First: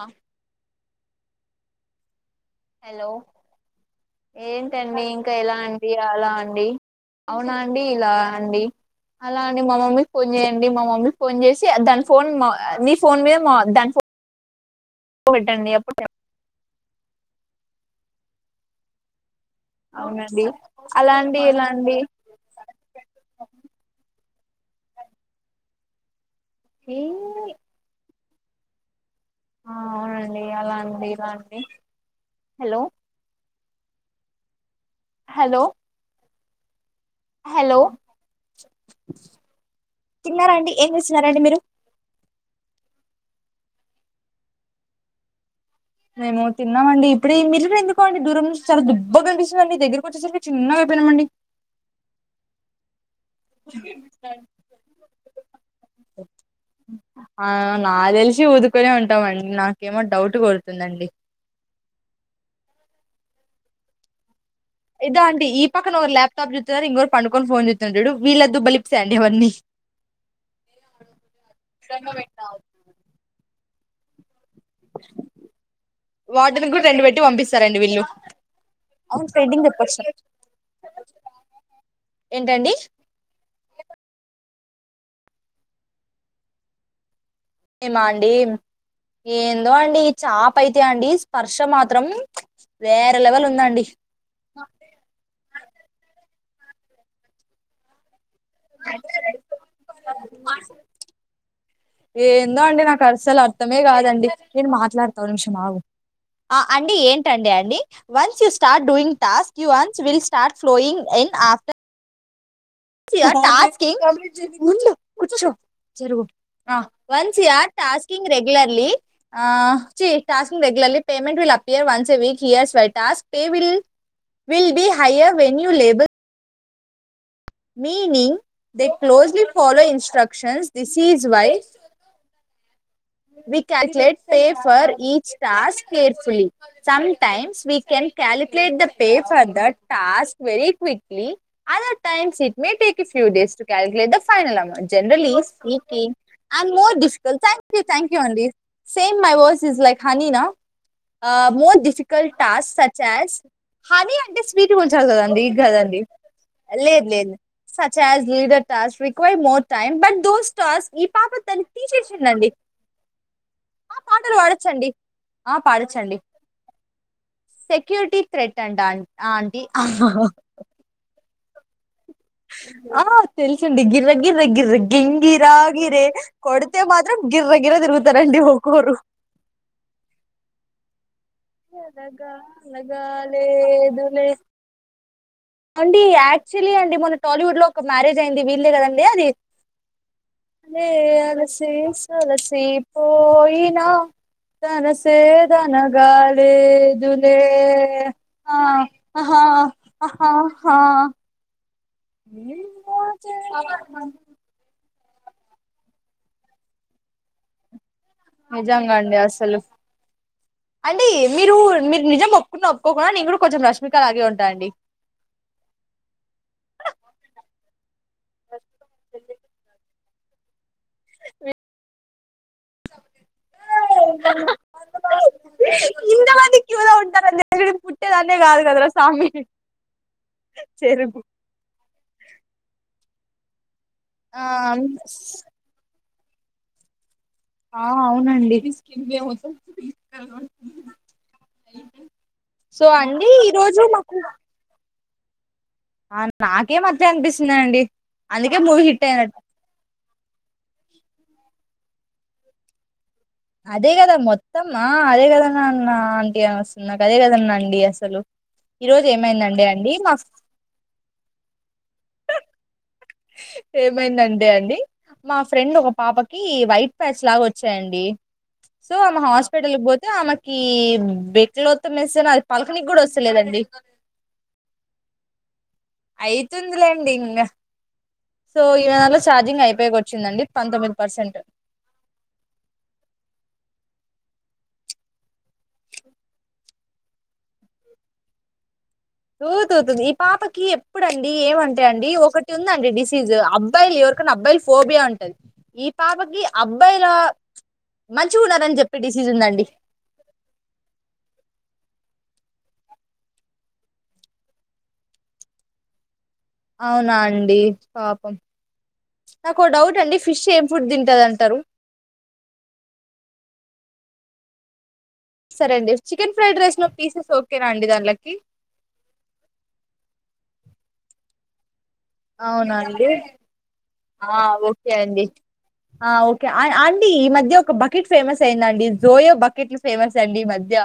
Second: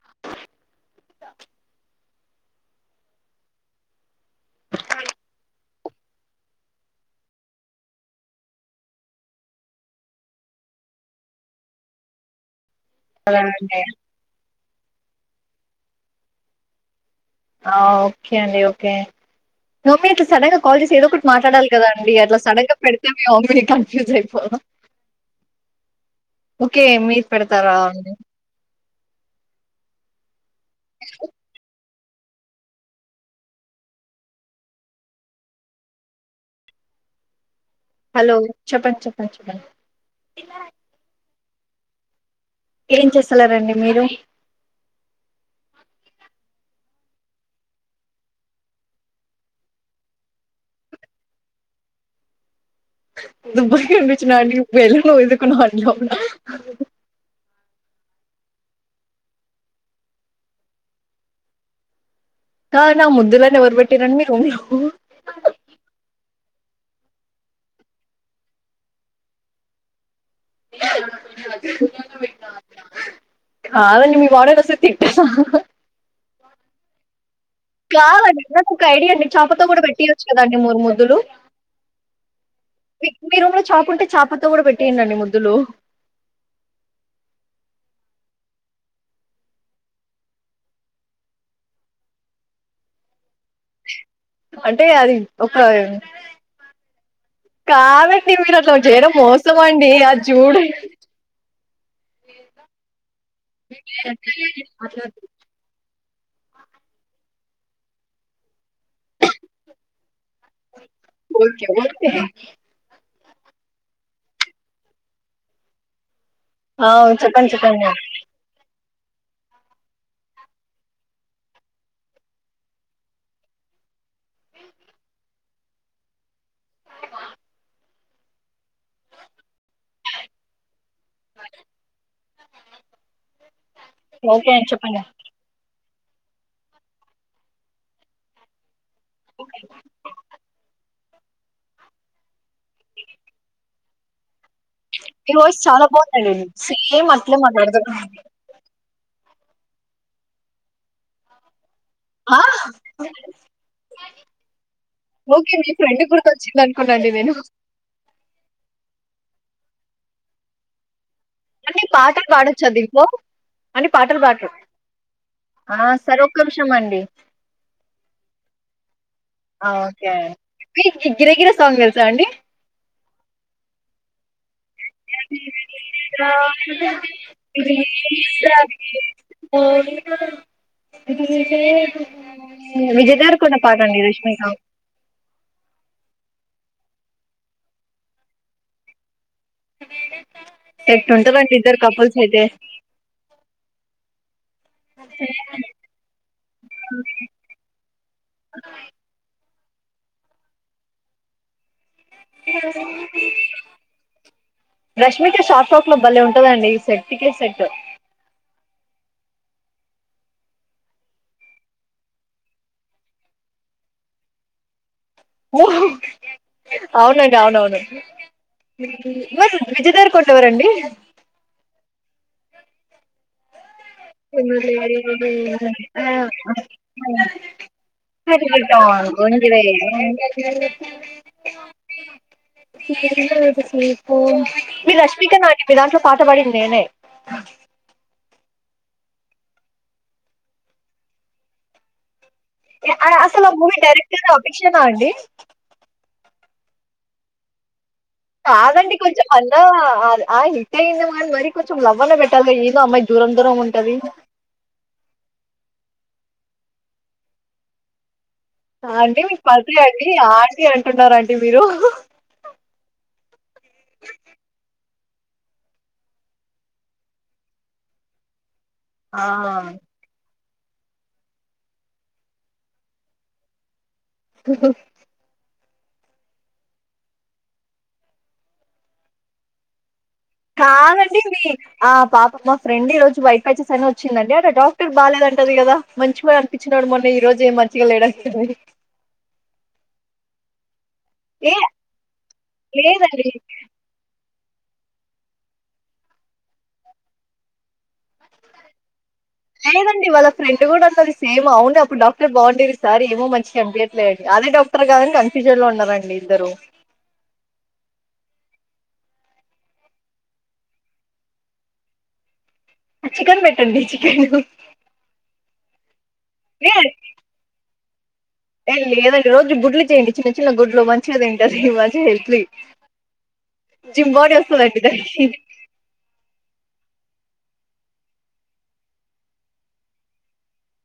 ఆ హలో ఏంటండి ఇంకా ఎలా అండి అలా అండి అవునా అండి ఇలా అండి అలా అండి మా మమ్మీకి ఫోన్ చేయండి మా మమ్మీకి ఫోన్ చేసి దాని ఫోన్ మా మీ ఫోన్ మీద మా దాని ఫో పెట్టండి అప్పుక ఆ ఓకే అండి ఓకే మేమ అట్లా అవునండి సడన్ గా కాల్ చేసి ఏదో అలా ఒకటి అండి ఇలా మాట్లాడాల కదా అండి అలా సడన్ గా పెడితే మేమ్ అంధరు కన్ఫ్యూజ్ అయిపో పొవ ఓకే ఈ మీరు పెడతారా అండి ఆ అవునండి అలా అండి ఇల అండి హలో హలో హలో హలో చెప్పండి చెప్పండి చెప్పండి తిన్నారండి ఏం చేస్తున్నారండి మీరు ఏం చేస్తన్నారండి మీరు మేము తిన్నామండి ఇప్పుడే మిరు ఎందుకో అండి దూరం నుంచి చాలా దుబ్బగా కనిపిస్తున్న రండి దగ్గరకు వచ్చేసరికి చిన్నగా అయిపోయినామండి దుబ్బుగా కనిపించినానండి ఇప్పుడు ఎలా వండుకున్న [unintelligible] న అ ఉన్నా ఆ నాకు తెలిసి ఊదుకునే ఉంటావండి నాకేమో డౌట్ కోడుతుందండి కా నా ముద్దులన్ని ఎవరు పెట్టిరండి మీ రూమ్ లొ ఇదా అండి ఈ పక్కన ల్యాప్ టాప్ జుతున్నారు ఇంకొకరు పడుకొని ఫోన్ చూస్తూ న్నారు చూడు వీళ్ద్దు [unintelligible] బలిపస్తే అండి ఇవ్వన్ని [unintelligible] పెట్టావు కాదండి మీ వాడేగ తట్టేస హ హ దినికీ కూడా రెండు పెట్టి పంపిస్ కాదండి నాకు ఒక ఐడియా అంది చేపతో కూడా పెట్టి చెప్పొచ్చు యోచ్చు కదండి మారి ముద్దులు ఏంటండి మీ రూమ్ లో చాప ఉంటే చాపతో తో కూడా పెట్టియాండి ముద్దులు మిమా అండి ఏందో అండి చాప అయితే అండి స్పర్శ మాత్రం వేరే లెవెల్ ఉందండి అంటే అది ఒక కాదు మీరు మీరాట్లా చెయ్యడం మోసమాండి. ఆ జుడే ఏందో అండి నాకు అసలు అర్థమే కాదండి అ అండి ఏంటండి అండి. వన్ స్యూస్ట్ start doing task, you once will start flowing, in after a what's your tasking. ఉండు కూర్చో జరుగు ఆ వన్స్ చెప్పండి ఇయర్ చెప్పండి టాస్కింగ్ రెగ్యులర్లీ అ చి tasking regularly payment will appear once a week here's for task. Pay will will be higher venue label. Meaning the closely follow instructions this is why we calculate pay okay అండి for చెప్పండి each task. Carefully, some times we can calculate the pay for the task very quickly, other times it may take few days to calculate the ఫ్ final amount. మీ generally voice చాలా స్పిక్లీ బాగుందండి and more same అట్లే difficult and మాట్లాడుతున్నాను thank you అండి. Say um my voice is like హనీనా. ఆ మోర్ దీ డిఫికల్ట్ ఆ, టాస్క్ సచ్ హస్. హనీ అంటే స్వీట్ గుంచాలి కదండి. ఓకే మీ కదండి ఫ్రెండ్ గుర్తొచ్చింది లేదు అనుకున్నాండి నేను లేదు search as leader task require more. Time but though task it అన్నీ పాటలు పాడొచ్ చ్చదింట్లో అండి ఆ పాటలు పాడ్రూ పాడొచ్చండి ఆ సరే ఒక్క నిమిషమండి. సెక్యూరిటీ థ్రెట్ అంట ఆన్- ఆంటీ ఆ ఒకే అండ్ గిరగిర సాంగ్ తెల్సాండి. ఆ తెల్సండి గిర్రర్ గిర్ర గిర్ర గింగిరాగిరే కొడితే మాత్రం గిర్ర గిర్ర దిరుగుతారండి ఒకోక్కరు. విజయ్ దేవరకొండ పాటండి. లగాలేదులే రష్మికా అండి యాక్చువల్లీ అండి. మొన్న టాలీవుడ్ లో ఒక మ్యారేజ్ అయింది వీళ్ళే కదండి. అది ఏ ఎట్టుంటదండి అలసి ఇద్దరు కపుల్స్ అయితే సోలసి పోయినా తనసే దనగా లేదులే ఆ ఆ హా ఆ ఆహా న్యుమోచే రష్మిక షాపప్ లో భలే ఉంటదండి. ఈ సెట్టికే సెట్ నిజంగా అండి అసలు. అండి మీరు నీ మీరు నిజం ఒప్పుకున్న ఒప్పుకోకున్న. నేను కూడా కొంచెం రష్మికలాగే ఉంటా అండి. ఓ అవునండి. అవునవును మీకీ [unintelligible] విజయ్ దేవరకోన్ కొండేవరండి. అ అడి అ ఇంతమంది క్యూలో ఉంటారని తెలిసి నేను పుట్టేదాన్నే కాదు కదరా కొజ స్వామి [unintelligible] చెరుకు ఎ ఆ మీ రష్మిక నాటిపిద పాటబడిందేనే ఆ అవునండి ే [inaudible] అసలు ఆ మూవీ డైరెక్టర్ అపేక్షనా అండి నాకే మధ్య అనిపిస్తుంది అండి కాదండి కొంచెం అన్న ఆ హిట్ అయ్యిందేమో మ మరి కొంచ లవ్వనే పెట్టాగా ఏను అమ్మాయి దూరం దూరం అదే ఉంటది కదా మొత్తమ్మా అదే కద నన్న లాంటి ఏ వస్తున్నా అదే కదనండి అసలు ఈ రోజు ఆంటీ మీకు ఏమైందండి మరిది అండి మా ఆంటీ అంటున్నారండి మీరు ఏమైందండి అని మా ఫ్రెండ్ ఒక పాపకి వైట్ ప్యాచ్ లాగా వచ్చాయండి సో అమె ఆ హాస్పిిటల్ పోతే ఆమె ఈ బెడ్లో వద్దు వేస్తే అది పడుకోనికి కూడా వస్తేలేదండి అయితుందిలేండి, ఇంకా సో ఇవ్వాళ ఛార్జింగ్ అయిపోయ కొచ్చ కాదండి, మీ ఆ పాప మా ఫ్రెండ్ ఈ రోజు బైట వచ్చేస్ అనే వచ్చిందండి డాక్టర్ బాలేదంటా వుంటది కదా, మంచి మా ఇచ్చినో డు మొన్న, ఈ రోజు ఏం మంచిగా లేడాంది దు, దు దు ఈ విపాపకి ఇప్పుడుడండి ఏ ఏమంటా అండి ఒకటి ఉందండి లేదండి మెసేజ్ అబ్ాయిలు ఎవరికైన్నా అబ్బాయిలు ఫోబియా అండి ఈ పాపకి అబ్బాయిలా మంచి ఉ, న్నారని చెప్ప లేదండి, వాళ్ళ ఫ్రెండ్ కూడా ఉన్నది సేమ్ అవును అప్పుడు [unintelligible] అవునా అండి పాపం నాకు ఒక డౌట్ అండి ఫిష్ ఏం ఫుడ్ తింటంది అంటారు చికెన్ పెట్టండి చికెన్ సరే అండి చికెన్ ఫ్రైడ్ ఏ రైస్ లో పీసెస్ ఓకే నా అండి లక్కీ ఏ లేదండి రోజు గుడ్లు చేయండి చిన్న చిన్న గుడ్లు మంచిగ తింటది మంచిగా హెల్తీ అవునాండి జిమ్ బాడీ ఆ వస్తదండి ఓకే దానికి అండి, ఆ ఓకె అయి ఈ మధ్య ఒక బకెట్ ఫేమస్ అయిందండి జోయో బకెట్లు ఫేమస్ అండి ఈ మధ్య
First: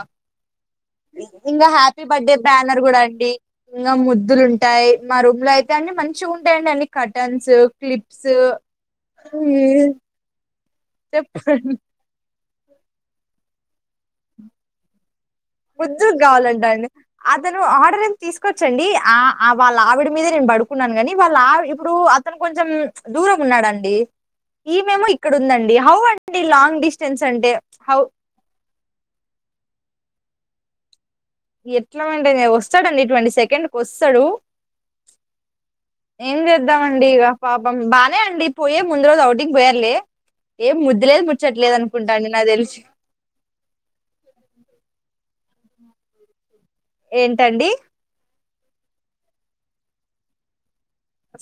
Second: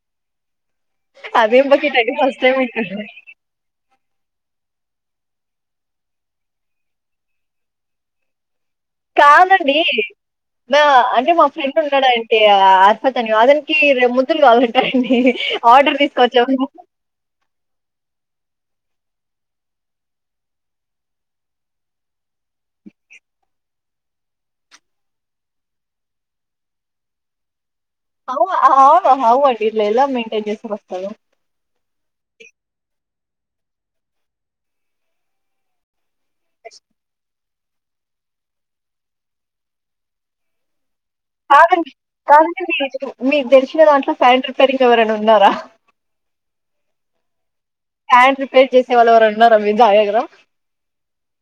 అదేం ఇంకా బకెట్ హ్యాపీ అండి బర్త్డే ఫస్ట్ టైం బ్యానర్ కూడా వింటున్న అండి ఇంకా ముద్దులుంట ఉంటాయి మా రూమ్ లో అయితే అన్ని మంచిగుంటయండి అన్ని కర్టన్స్ క్లిప్స్ కాదండి అంటే మా చెప్పండి ఫ్రెండ్ ఉన్నాడా అతని [unintelligible] ముద్దులు కావాలంటా అండి ముద్దు కావాలంటాండి అతను ఆర్డర్ తీసుకొవచ్చండి ఆ వాళ్ళ ఆవిడ మీద నేను పడుకున్నాను కాని వాళ్ళ ఆవి ఇప్పుడు అతను కొంచెం దూరం ఉన్నాడండి ఈమేమో ఇక్కడ ఉందండి హౌ అండి లాంగ్ డిస్టెన్స్ అంటే హౌ అ హౌ హౌ ఇలాఎలా మెయింటైన్ చేస్ నమస్కారం ఎట్ల మెయింటేన్ చేయ వస్తడండి ట్వంటీ సి సెకండ్కి ఒస్తడు ఏం చేద్దామండి ఇగ పాపం బానే అండి పోయే ముందు రోజు ఔటింగ్ పోయారూలే ఏ ముద్ కాదండి కాదండి మీరు మీకు తెలిసిన దాంట్లో ఫ్యాన్ రిపేరింగ్ ఎవరైనా ఉన్నారా ఏంటండీ వెయిట్ చేసే వాళ్ళు ఎవరైన ఉన్నరా మీరు [unintelligible]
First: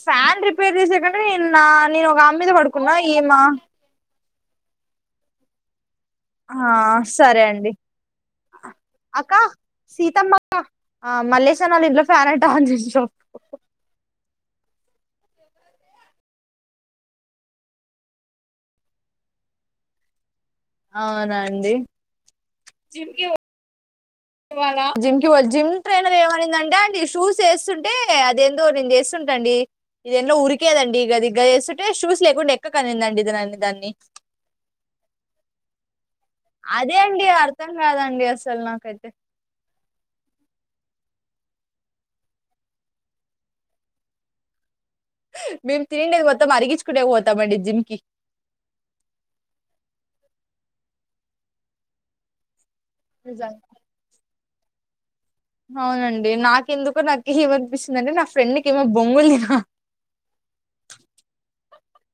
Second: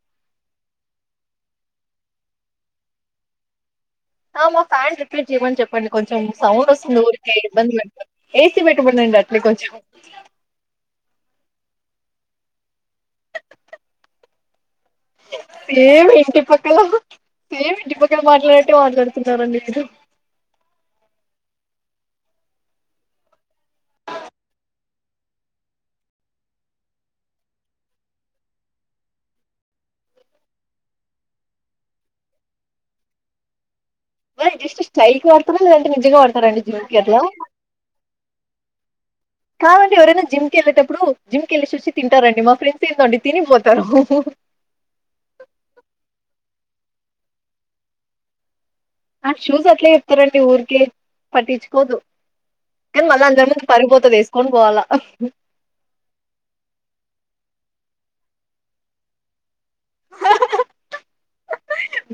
ఫ్యాన్ రిపేర్ చేసే కంటె నేను నా నేను ఒక అమీ మీద పడుకున్నా ఈమా ఆ మా ఫ్యాన్ రిపేర్ చేయమని చెప్పండి కొంచెం ఆ సౌండ్ ఓస్తుంది ఊరికే సరే అండి ఇబ్బంది పెడుతుంది ఏసీ పెట్టమనండి అట్లే కొంచెం మల్లెషన్నోల్ల ఇంట్ల ఫాన్ అంట ఆన్ చేసి రా ఏమి ఇంటి పక్కల ఏమి ఇంటి పక్కల మాట్లాడినట్టే మాట్లాడుతున్నరండి మీరు అవునాండి ఇ జిమ్కి జిమ్ ట్రైనర్ ఏమనిందంటే అంటే షూస్ వేస్తుంటే అదేందో నేను చేస్తుంటాండి ఇదేందో ఉరికేదండి గది చేస్తుంటే షూస్ లేకుండ ఎక్కకనిందండి ఇది దాన్ని మరి జస్ట్ స్టయిల్కి వాడుతరా లేదంటె నిజంగ వాడుతరా అదే అండి అర్థం కాదండి అసల్ నాకైతే కాదండి ఎవరైనా జిమ్కి వెళ్ళేటప్పుడు జిమ్క వెళ్ళేసోచ్చి తింటారండి మా ఫ్రెండ్స్ ఏందోండి తినిపోతరు మేము తినుండేది మొత్తం అరిగించుకునేకి పోతామండి జిమ్ కి ఆ షూస్ అట్లే చెప్తరండి ఊరికే పట్టించుకోవద్దు కని మళ్ళ అందరి ముందు పరువుపోతది కొని పోవాలా అవునండి నాకెందుకో నాకు ఏమనిపిస్తుందంటే నా ఫ్రెండ్కి ఏమో బొంగులు తినాలి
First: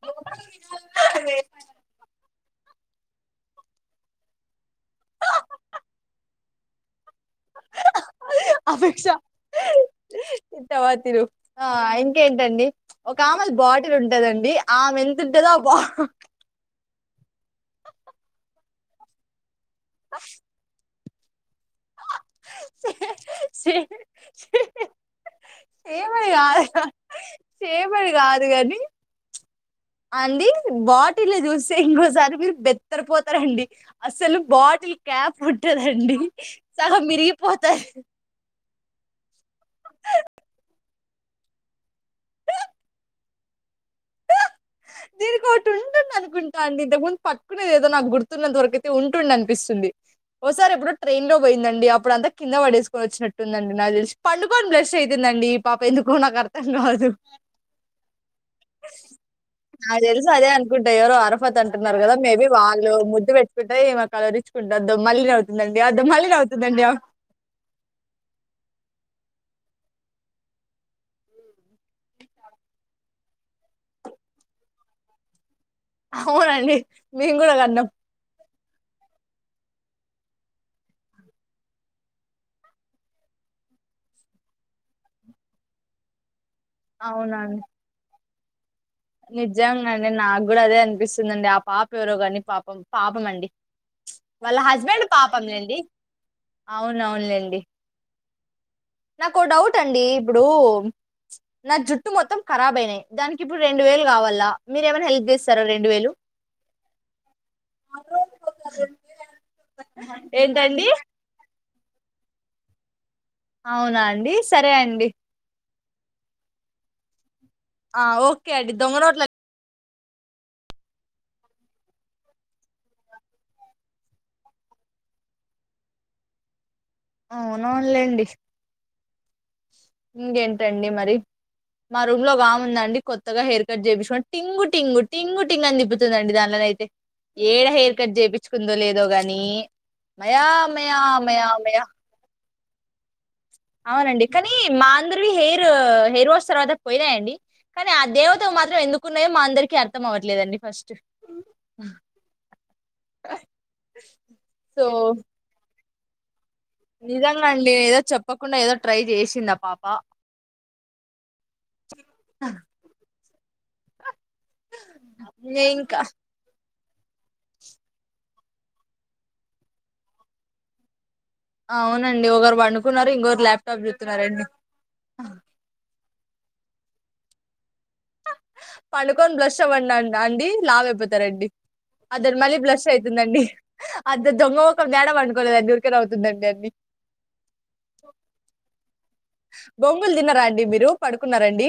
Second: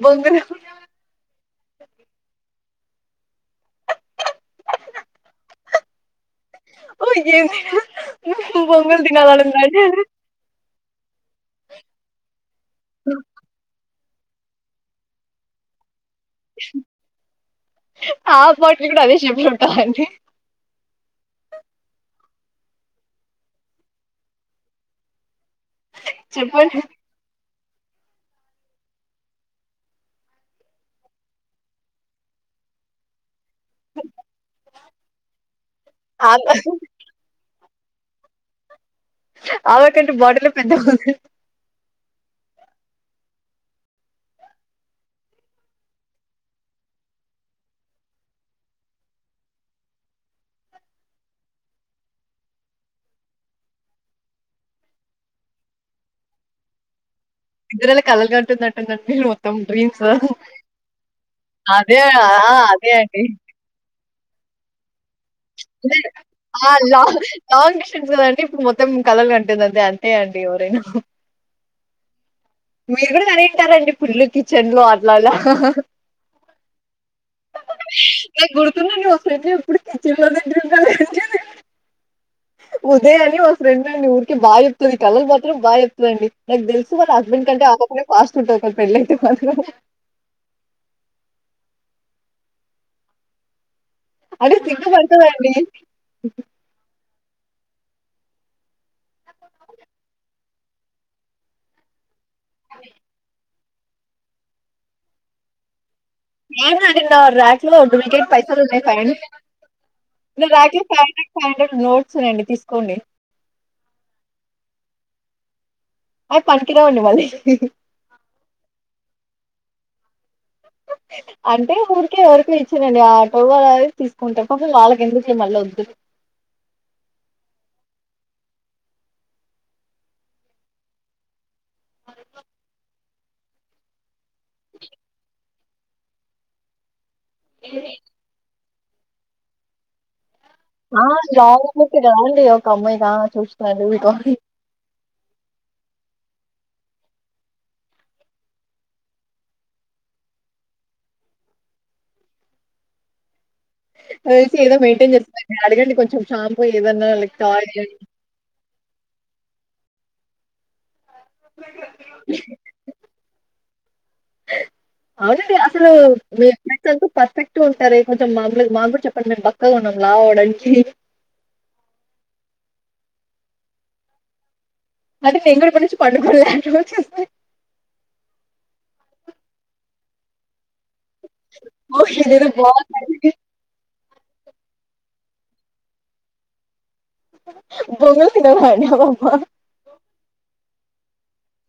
బొంగులు తిన మ ఏంది బొంగుల్ దినాలనుందా చవాతిరు ఆ ఇంకేంటండి ఒక ఆమలు బాడ ఉంటాదండి ఆమె ఎంత ఉంటదో ఆ బా ఆ బాటిల్ కూడా అదే షీ అండి ఏ మై ఆ చెప్పండి [inaudible] చేమడి కాదు కాని అండి బాటిల్ చూస్తే ఇంకోసారి మీరు బెత్తరపోత రండి అసలు బాటిల్ క్యాప్ ఉంటదండి ఆమె సగం ఇరిగిపోత్ స ఆమకంటే బాటలె పెద్దగుంద్ దీనికి ఒకటి ఉంటుం అనుకుంటా అండి ఇంతకు ముందు పట్టుకునేది ఏదో నాకు గుర్తున్న దొరకైతే ఉంటుండేద అనిపిస్తుంది ఓసారి ఎప్పుడు ట్రైన్ లో పోయిందండి అప్పుడు అంతా కింద పడేసుకోనిచ్చినట్టుందండి నాకు తెలిసి పండుకొని బ్లష్ అయితుందండి పాప ఎందుకో నాకు అర్థం కాదు నిద్రల కలలుగన్ నాకు దెలిసి అదే అనుకుంటే ఎవరు అరఫత్ అదే అంటున్నారు గదా ఆ! మేబీ అదే వాళ్ళు ముద్దు పెట్టుకుంటే కలవరిచ్చుకుంటద్ లాంగ్ లాంగ్ డిస్టెన్స్ కదండి ఇప్పుడు మొత్తం కలలు కంటు ఉంటుందండి అంతే అండి ఎవరైనా మీరు కూడా కనే ఉంటారండి పుల్లు కిచెన్ లో అట్లాలా అవునండి మేం గూడా కన్నాం నాకు గుర్తుతున్నదండి [inaudible] ఇప్పుడు కిచెన్ లో బెడ్ రూమ్ లో ఉదయ్ అని ఓ ఫ్రెండ్ అండి ఊరికే బాయ్ చెప్తది కళ్ళలో మాత్రం బాయ్ చెప్తదండి నాకు దెలిసి వాళ్ల హస్బెండ్ కంటే ఆ పాపనే ఫాస్ట్ [inaudible] మాత్రం నిజంగా అండి నాకు గూడా అదే అనిపిస్తుందండి ఆ పాప ప్యూరో గని పాపం పాపం అండి అంటే వాళ్ళ హస్బెండ్ పాపం సిగ్గుపడతదండి లేండి అవున అవునులేండి అండి నాకు ఒక డౌట్ అండి ఇప్పుడు నా జుట్టు మొత్తం కరాబ్ అయినయి దానికి ఇప్పుడు రెండు వేలు గావాలా మీరు ఏమైనా హెల్ప్ చేస్తర రెండు వేలు ఆహా నా ర్యాక్ లో డుబ్లికేట్ పైసలు ఉన్నాయి ఫైవ్ నా ర్యాక్ లో ఏంటండి five hundred five hundred notes ఉన్నయండి తీసుకోండి అవునా అండి సరే అండి అవి పనికి రావండి వాళ్ళయి ఆఓకే అండి దొంగనోట్లే అంటే ఊరికే ఎవరకో ఇచ్చిరండి ఆటవ్వవారు తీసుకుంటారు పాపం వాళ్ళకి ఎందుకులే మళ్ళ వద్దు అవును అవున్లేండి ఇంకేంటండి మరి మా రూమ్ లో వాముందండి కొత్తగా హెయిర్ కట్ చేపిచ్ షో [inaudible] టింగు టింగు టింగుట్ టింగ్ అని తిప్పుతుందండి దాందోలో ద్ అయితే ఏడ హెయిర్ కట్ జేపిచ్చుకుందో లేదో దో గనీ న్ మయా మయా మయా మయా దే రావండీ ఒక అమ్మాయి [inaudible] చూస్ అవునండి కానీ మా అందరివి హెయిర్ హెయిర్ వాస్ తర్వాత పోయిలైయండి కానీ ఆ దేవతకు మాత్రం ఎందుకున్నాయో మా అందరికి అర్థం అవట్లేదండి ఫస్ట్ [inaudible] ఏదో సో మెయింటేన్ జేస్తుందండి అడగండి కొం షా [inaudible] నిజంగా అండి ఏదో చెప్పకుండా ఏదో ట్రై జేసిండు ఆ పాప అ అవునండి నే అసలు ఇంకా మీ [inaudible] [inaudible] పర్ఫెక్ట్ ఉంటారే కొంచెం మామలుగా మాగ్ గుడ చెప్పండి మేము బక్కగా ఉన్నాం లావు అవడానికి అవునండి ఒకరు పండుకున్నారు ఇంకొకరు ల్యాప్టాప్ చుస్తున్నారండి అత్ర్ [inaudible] పండుగులు [inaudible] ఇట్ల వచ్చేస్తున్నాయి అనుకోన్ బ్లష్ అవ్వన్న్న రాఅండి లావు అయిపోత్ తరండి ఓకే అదని ఇదేదో మళ్ళీ బ్లష్ బావుందండి. అయితుందండి [inaudible] అద్ద దొంగో మెఖం గ్యాడపటుకోలేదం చూడు [inaudible] అండి బోంగ తిన [unintelligible] బోంగ్ ల్ తిన్నారా అండి మీరు పడుకున్నారా అండి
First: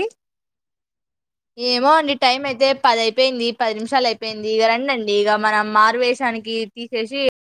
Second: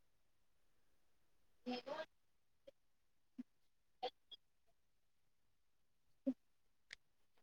ఏమో అండి టైం అయితే పది అయిపోయింది పది నిమిషాలు అయిపోయింది ఇక రండ్ డండిఇక మనం మారువేషానికి తీసేసి